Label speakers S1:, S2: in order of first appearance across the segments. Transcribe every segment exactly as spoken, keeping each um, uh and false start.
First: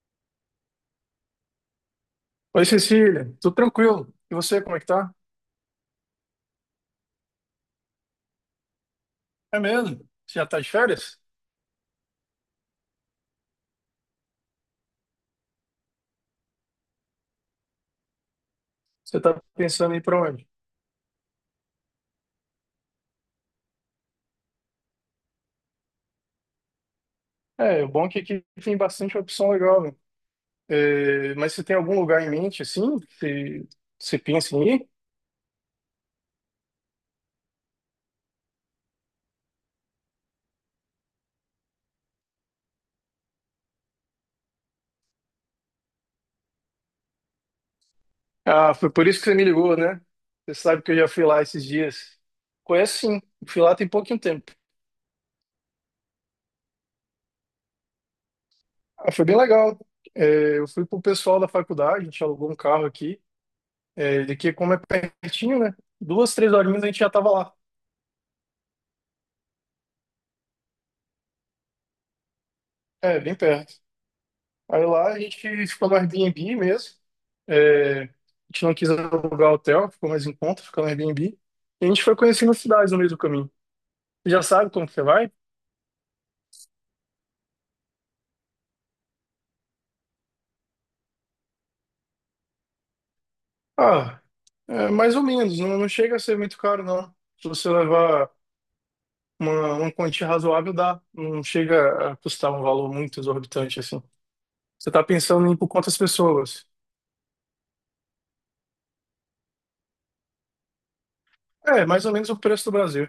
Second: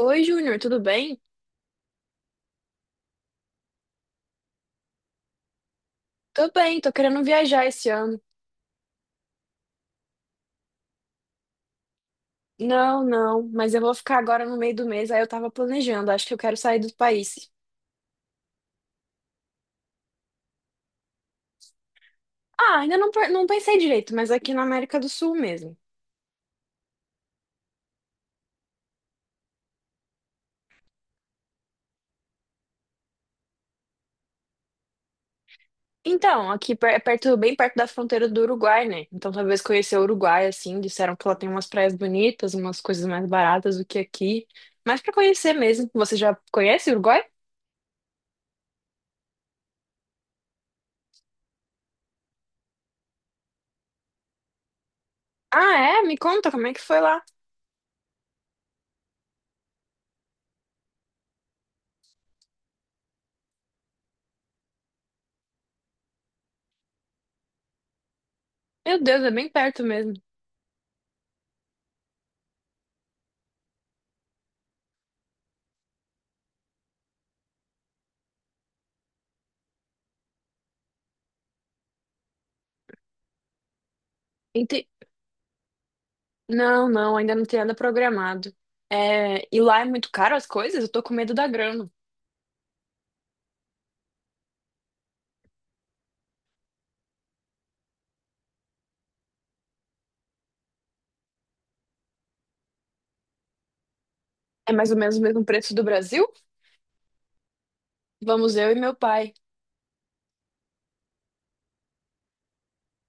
S1: Oi, Júnior, tudo bem?
S2: Oi, Cecília, tudo tranquilo? E você, como é que tá?
S1: Tô bem, tô querendo viajar esse ano.
S2: É mesmo? Você já tá de férias?
S1: Não, não, mas eu vou ficar agora no meio do mês, aí eu tava planejando, acho que eu quero sair do país.
S2: Você tá pensando em ir pra onde?
S1: Ah, ainda não, per- não pensei direito, mas aqui na América do Sul mesmo.
S2: É, o bom é que aqui tem bastante opção legal, né? É, mas você tem algum lugar em mente, assim, que você pensa em ir?
S1: Então, aqui per- é perto, bem perto da fronteira do Uruguai, né? Então talvez conhecer o Uruguai, assim, disseram que lá tem umas praias bonitas, umas coisas mais baratas do que aqui. Mas pra conhecer mesmo, você já conhece o Uruguai?
S2: Ah, foi por isso que você me ligou, né? Você sabe que eu já fui lá esses dias. Conheço sim, fui lá tem pouquinho tempo.
S1: Ah, é? Me conta como é que foi lá.
S2: Ah, foi bem legal. É, eu fui com o pessoal da faculdade, a gente alugou um carro aqui, é, daqui como é pertinho, né? Duas, três horinhas a gente já tava lá.
S1: Meu Deus, é bem perto mesmo.
S2: É, bem perto. Aí lá a gente ficou no Airbnb mesmo. É, a gente não quis alugar hotel, ficou mais em conta, ficou no Airbnb. E a gente foi conhecendo as cidades no meio do caminho. Você já sabe como que você vai?
S1: Não, não, ainda não tem nada programado. É, e lá é muito caro as coisas? Eu tô com medo da grana.
S2: Ah, é, mais ou menos. Não, não chega a ser muito caro, não. Se você levar uma, uma quantia razoável, dá. Não chega a custar um valor muito exorbitante, assim.
S1: É mais
S2: Você
S1: ou
S2: tá
S1: menos o mesmo
S2: pensando em ir por
S1: preço do
S2: quantas
S1: Brasil?
S2: pessoas?
S1: Vamos eu e meu pai.
S2: É, mais ou menos o preço do Brasil.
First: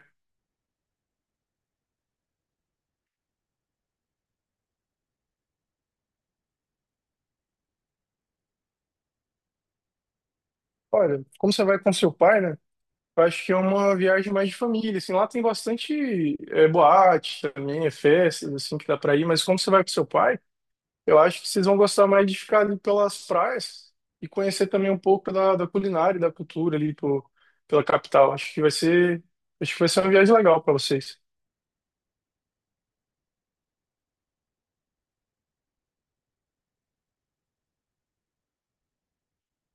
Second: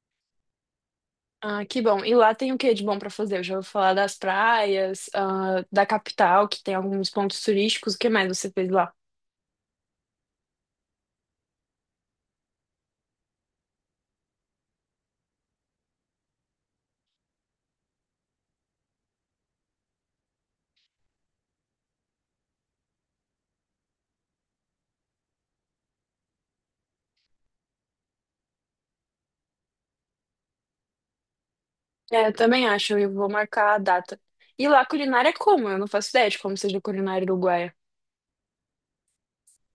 S1: Ah, que bom. E lá tem o que de bom pra fazer? Eu já ouvi falar das praias, ah, da capital, que tem alguns pontos turísticos. O que mais você fez lá?
S2: Olha, como você vai com seu pai, né? Eu acho que é uma viagem mais de família, assim, lá tem bastante é, boate também, é festas, assim, que dá pra ir, mas como você vai com seu pai, eu acho que vocês vão gostar mais de ficar ali pelas praias e conhecer também um pouco da, da culinária e da cultura ali pô, pela capital. Acho que vai ser, acho que vai ser uma viagem legal para vocês.
S1: É, eu também acho, eu vou marcar a data. E lá a culinária é como? Eu não faço ideia de como seja a culinária uruguaia.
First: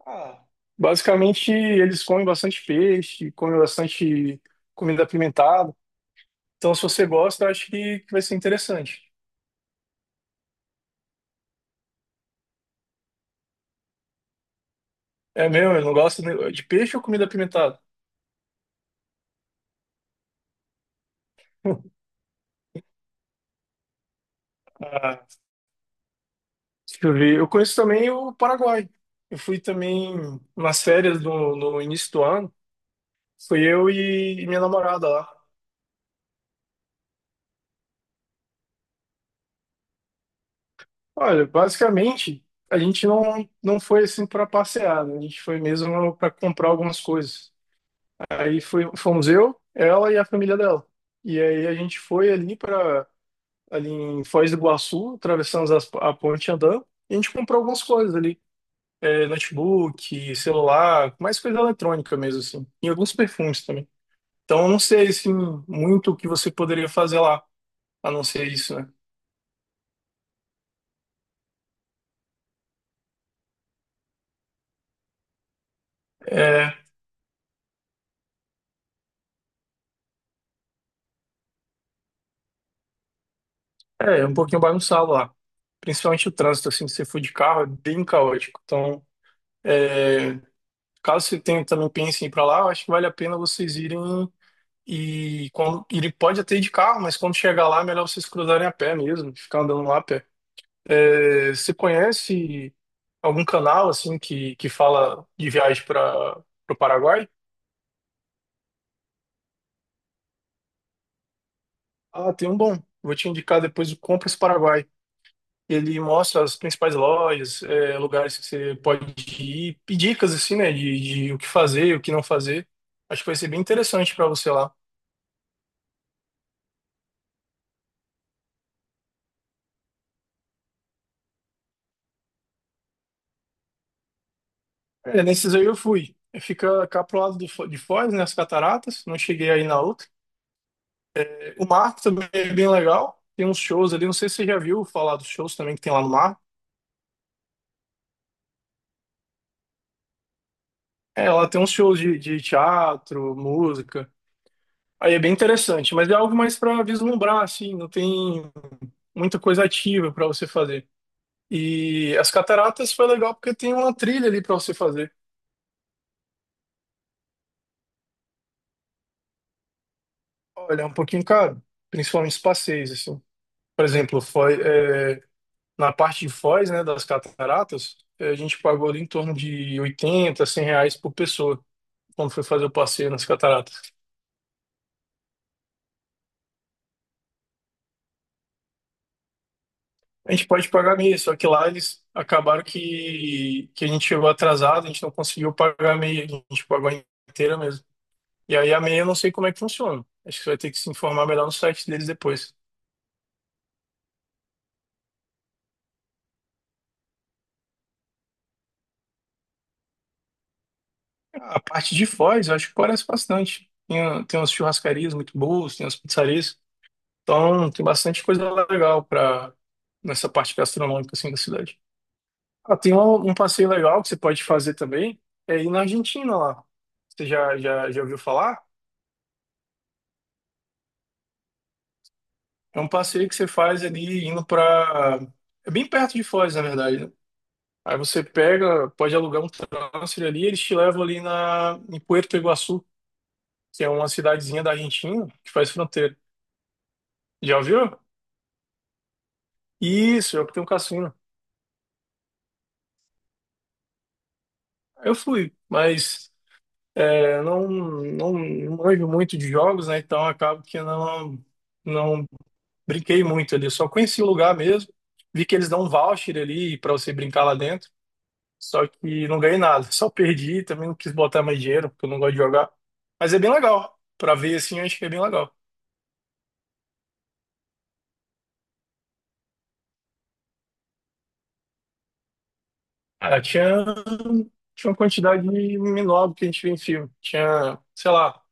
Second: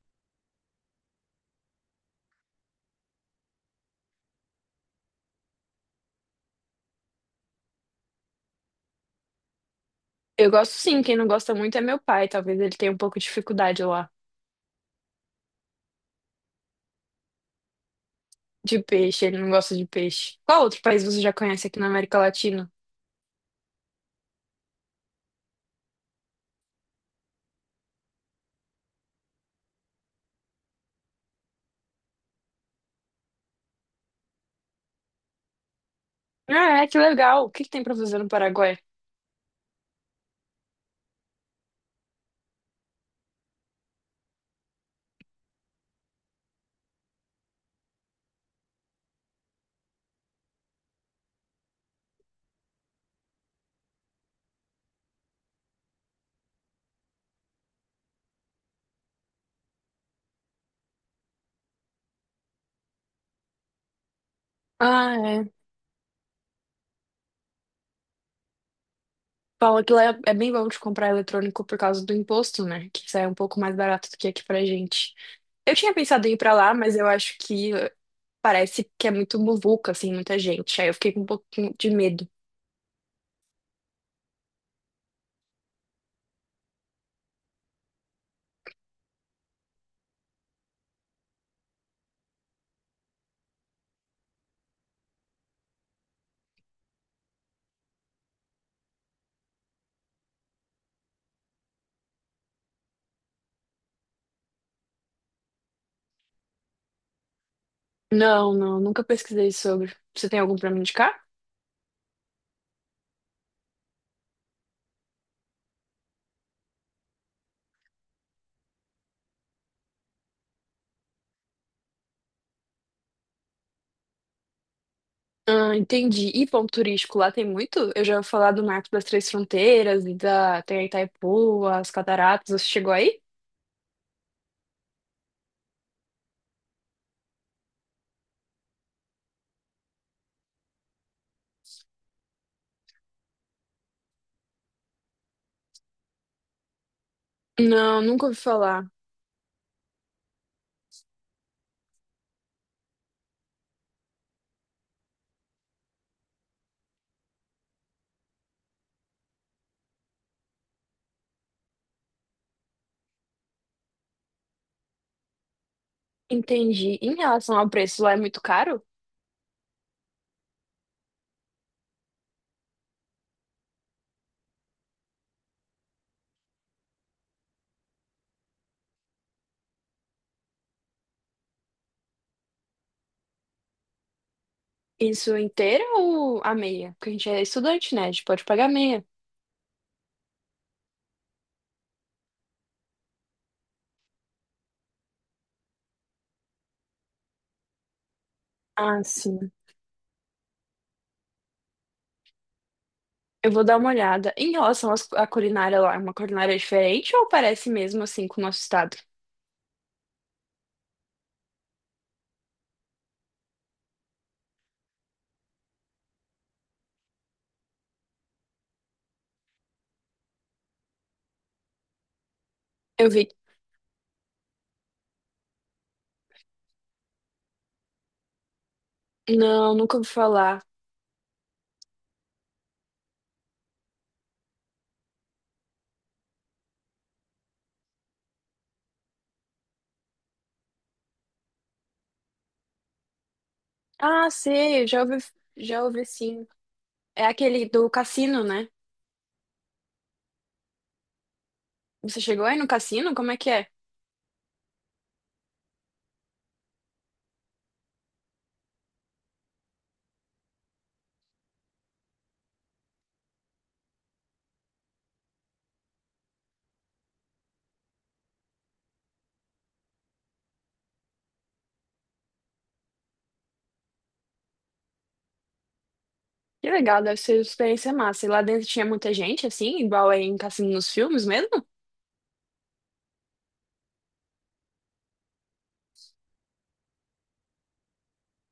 S2: Ah, basicamente, eles comem bastante peixe, comem bastante comida apimentada. Então, se você gosta, eu acho que, que vai ser interessante.
S1: Eu gosto sim, quem não gosta muito é meu pai. Talvez ele tenha um pouco de dificuldade lá
S2: É mesmo, eu não gosto de de peixe ou comida apimentada?
S1: de peixe, ele não gosta de peixe. Qual outro país você já conhece aqui na América Latina?
S2: Ah, deixa eu ver. Eu conheço também o Paraguai. Eu fui também nas férias do, no início do ano. Fui eu e minha namorada lá.
S1: Ah, é, que legal. O que que tem pra fazer no Paraguai?
S2: Olha, basicamente, a gente não, não foi assim para passear, né? A gente foi mesmo para comprar algumas coisas. Aí foi, fomos eu, ela e a família dela. E aí a gente foi ali para ali em Foz do Iguaçu, atravessamos as- a ponte andando, e a gente comprou algumas coisas ali é, notebook, celular, mais coisa eletrônica mesmo, assim. E alguns perfumes também. Então, eu não sei,
S1: Ah,
S2: assim,
S1: é.
S2: muito o que você poderia fazer lá, a não ser isso, né?
S1: Fala que lá é é bem bom de comprar eletrônico por causa do imposto, né? Que sai um pouco mais barato do que aqui pra gente. Eu tinha pensado em ir pra lá,
S2: É,
S1: mas eu acho que eh, parece que é muito muvuca, assim, muita gente. Aí eu fiquei com um pouquinho de medo.
S2: é, é um pouquinho bagunçado lá. Principalmente o trânsito, assim, se você for de carro, é bem caótico. Então, caso você tenha, também pense em ir pra lá, eu acho que vale a pena vocês irem e quando, ele pode até ir de carro, mas quando chegar lá, é melhor vocês cruzarem a pé mesmo, ficar andando lá a pé. É, você conhece algum canal assim que, que fala de viagem para o Paraguai?
S1: Não, não, nunca pesquisei sobre. Você tem algum pra me indicar?
S2: Ah, tem um bom. Vou te indicar depois o Compras Paraguai. Ele mostra as principais lojas, é, lugares que você pode ir, e dicas assim, né, de, de o que fazer, o que não fazer. Acho que vai ser bem interessante para você lá.
S1: Ah, entendi. E ponto turístico lá tem muito? Eu já ouvi falar do Marco das Três Fronteiras e da tem a Itaipu, as cataratas. Você chegou aí?
S2: É, nesses aí eu fui. Fica cá pro lado do Fo- de Foz, né, as cataratas. Não cheguei aí na outra. O mar também é bem legal. Tem uns shows ali, não sei se você já viu falar dos shows também que tem lá no mar.
S1: Não, nunca ouvi falar.
S2: É, ela tem uns shows de, de teatro, música. Aí é bem interessante, mas é algo mais para vislumbrar, assim, não tem muita coisa ativa para você fazer. E as cataratas foi legal porque tem uma trilha ali para você fazer.
S1: Entendi. Em relação ao preço, lá é muito caro?
S2: Olha, é um pouquinho caro, principalmente os passeios, assim. Por exemplo, Foz- é, na parte de Foz, né, das cataratas, é, a gente pagou ali em torno de oitenta cem reais por pessoa, quando foi fazer o passeio nas cataratas.
S1: Isso inteira ou a meia? Porque a gente é estudante, né? A gente pode pagar meia.
S2: A gente pode pagar meia, só que lá eles acabaram que, que a gente chegou atrasado, a gente não conseguiu pagar a meia, a gente pagou a inteira mesmo. E aí a meia
S1: Ah,
S2: eu não sei como
S1: sim.
S2: é que funciona. Acho que você vai ter que se informar melhor no site deles depois.
S1: Eu vou dar uma olhada. Em relação às- à culinária lá, é uma culinária diferente ou parece mesmo assim com o nosso estado?
S2: A parte de Foz, eu acho que parece bastante. Tem, tem umas churrascarias muito boas, tem umas pizzarias. Então, tem bastante coisa legal para nessa parte gastronômica assim da cidade. Ah, tem
S1: Eu vi.
S2: um, um passeio legal que você pode fazer também, é ir na Argentina lá. Você já, já, já ouviu falar?
S1: Não, nunca ouvi falar.
S2: É um passeio que você faz ali indo pra. É bem perto de Foz, na verdade, né? Aí você pega, pode alugar um transfer ali, eles te levam ali na... em Puerto Iguaçu, que é uma
S1: Ah,
S2: cidadezinha da
S1: sei, eu já ouvi,
S2: Argentina que faz
S1: já ouvi
S2: fronteira.
S1: sim. É
S2: Já
S1: aquele do
S2: ouviu?
S1: cassino, né?
S2: Isso, é o que tem um cassino.
S1: Você chegou aí no cassino? Como é que é?
S2: Eu fui, mas é, não, não, não manjo muito de jogos, né? Então acabo que não, não brinquei muito ali. Só conheci o lugar mesmo. Vi que eles dão um voucher ali para você brincar lá dentro. Só que não ganhei nada, só perdi, também não quis botar mais dinheiro, porque eu não gosto de jogar. Mas é bem legal. Pra ver assim, eu acho que é bem legal.
S1: Que legal, deve ser uma experiência massa. E lá dentro tinha muita gente, assim, igual aí em cassino nos filmes mesmo?
S2: Ah, tinha, tinha uma quantidade menor do que a gente vê em filme. Tinha, sei lá,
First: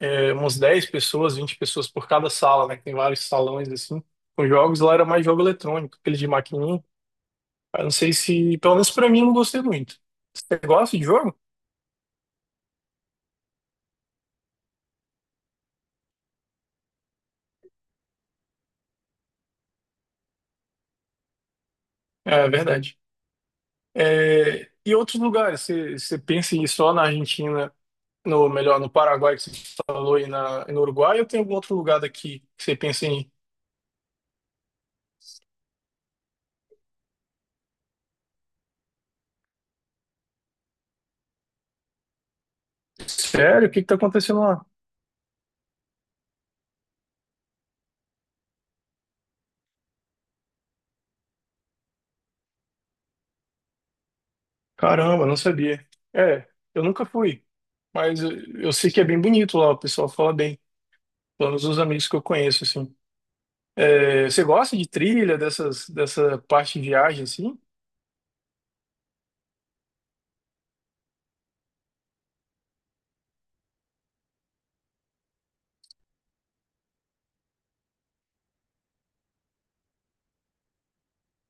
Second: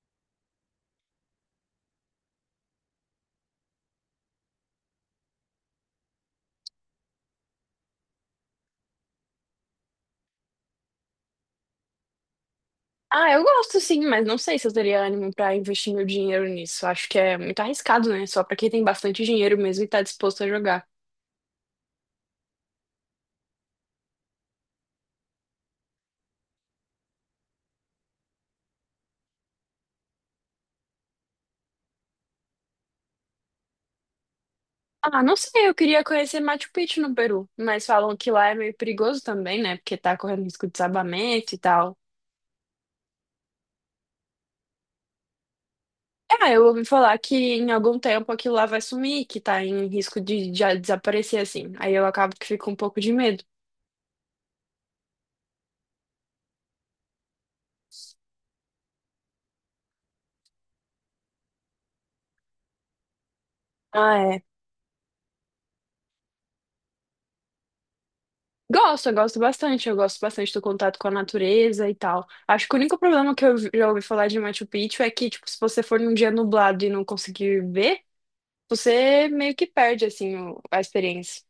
S2: é, umas dez pessoas, vinte pessoas por cada sala, né? que tem vários salões assim. Com jogos lá era mais jogo eletrônico, aquele de maquininha. Eu não sei se, pelo menos pra mim, eu não gostei muito. Você gosta de jogo?
S1: Ah, eu gosto sim, mas não sei se eu teria ânimo pra investir meu dinheiro nisso. Acho que é muito arriscado, né? Só pra quem tem bastante dinheiro mesmo e tá disposto a jogar.
S2: É é verdade. É, e outros lugares? Você, você pensa em ir só na Argentina? No, melhor, no Paraguai que você falou e, na, e no Uruguai, ou tem algum outro lugar daqui que você pensa em,
S1: Ah, não sei, eu queria conhecer Machu Picchu no Peru, mas falam que lá é meio perigoso também, né? Porque tá correndo risco de desabamento e tal.
S2: sério, o que que tá acontecendo lá?
S1: Ah, eu ouvi falar que em algum tempo aquilo lá vai sumir, que tá em risco de já desaparecer assim. Aí eu acabo que fico com um pouco de medo.
S2: Caramba, não sabia. É, eu nunca fui, mas eu, eu sei que é bem bonito lá, o pessoal fala bem, pelo menos os amigos que eu conheço, assim.
S1: Ah,
S2: É,
S1: é.
S2: você gosta de trilha, dessas, dessa parte de viagem, assim?
S1: Gosto, eu gosto bastante. Eu gosto bastante do contato com a natureza e tal. Acho que o único problema que eu já ouvi falar de Machu Picchu é que, tipo, se você for num dia nublado e não conseguir ver, você meio que perde, assim, o- a experiência.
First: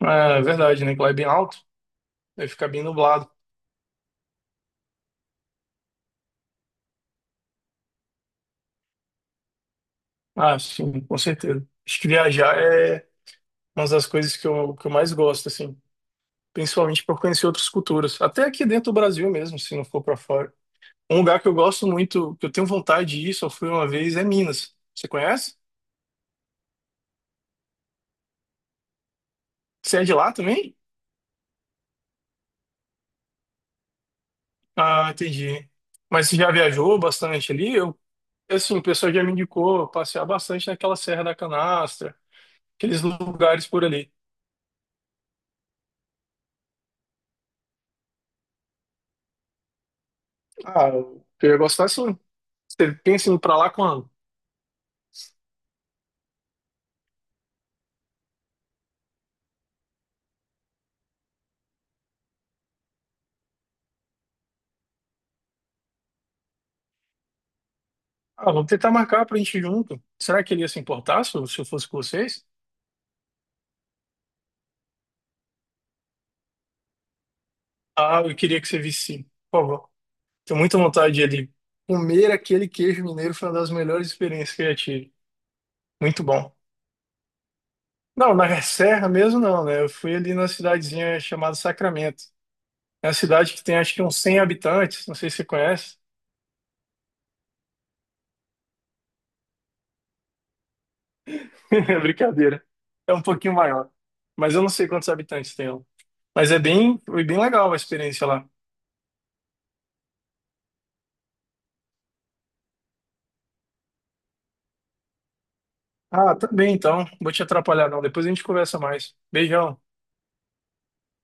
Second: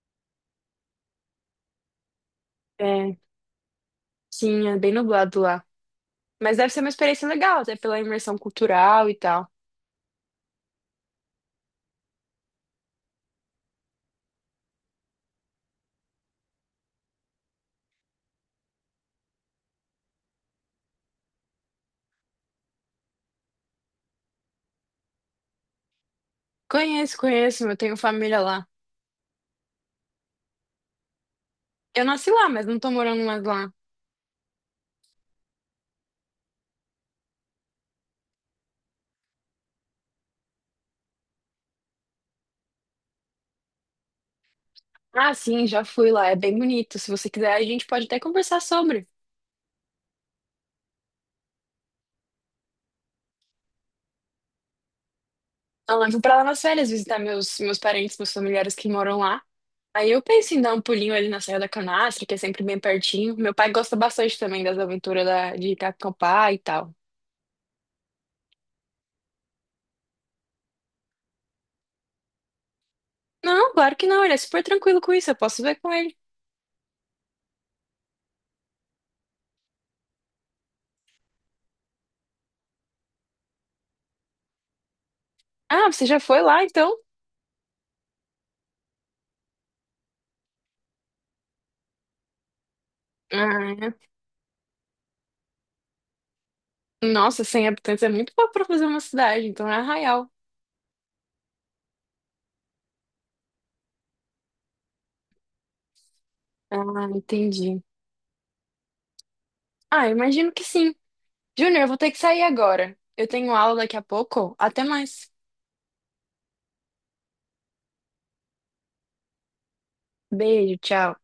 S2: Ah, é verdade, né, que lá é bem alto, vai ficar bem
S1: É,
S2: nublado.
S1: sim, é bem nublado lá. Mas deve ser uma experiência legal, até pela imersão cultural e tal.
S2: Ah, sim, com certeza. Acho que viajar é uma das coisas que eu, que eu mais gosto, assim. Principalmente por conhecer outras culturas, até aqui dentro do Brasil mesmo, se não for para fora. Um lugar que eu gosto muito, que eu tenho vontade de ir, só fui uma vez, é Minas. Você conhece?
S1: Conheço, conheço, eu tenho família lá.
S2: Você é de lá também?
S1: Eu nasci lá, mas não tô morando mais lá.
S2: Ah, entendi. Mas você já viajou bastante ali? Eu, assim, o pessoal já me indicou passear bastante naquela Serra da Canastra, aqueles lugares por ali.
S1: Ah, sim, já fui lá, é bem bonito. Se você quiser, a gente pode até conversar sobre.
S2: Ah, eu ia gostar sim. Você pensa em ir pra lá quando?
S1: Então, eu levo pra lá nas férias visitar meus, meus parentes, meus familiares que moram lá. Aí eu penso em dar um pulinho ali na Serra da Canastra, que é sempre bem pertinho. Meu pai gosta bastante também das aventuras da, de acampar e tal.
S2: Ah, vamos tentar marcar pra gente ir junto. Será que ele ia se importar se eu se eu fosse com vocês?
S1: Não, claro que não, ele é super tranquilo com isso, eu posso ver com ele.
S2: Ah, eu queria que você visse, sim. Por favor. Tenho muita vontade de ali. Comer aquele queijo mineiro foi uma das melhores experiências que eu já tive.
S1: Ah, você já
S2: Muito
S1: foi
S2: bom.
S1: lá então?
S2: Não, na Serra mesmo não, né? Eu fui ali numa cidadezinha chamada Sacramento. É uma cidade que tem
S1: Ah,
S2: acho que uns cem habitantes, não sei se você conhece.
S1: é. Nossa, cem habitantes é muito pouco pra fazer uma cidade, então é Arraial.
S2: É brincadeira. É um pouquinho maior. Mas eu não sei quantos habitantes tem lá. Mas é bem,
S1: Ah,
S2: foi bem legal a
S1: entendi.
S2: experiência lá.
S1: Ah, imagino que sim. Júnior, eu vou ter que sair agora. Eu tenho aula daqui a pouco. Até mais.
S2: Ah, tá bem então. Vou te atrapalhar não. Depois a gente conversa mais. Beijão.
S1: Beijo, tchau.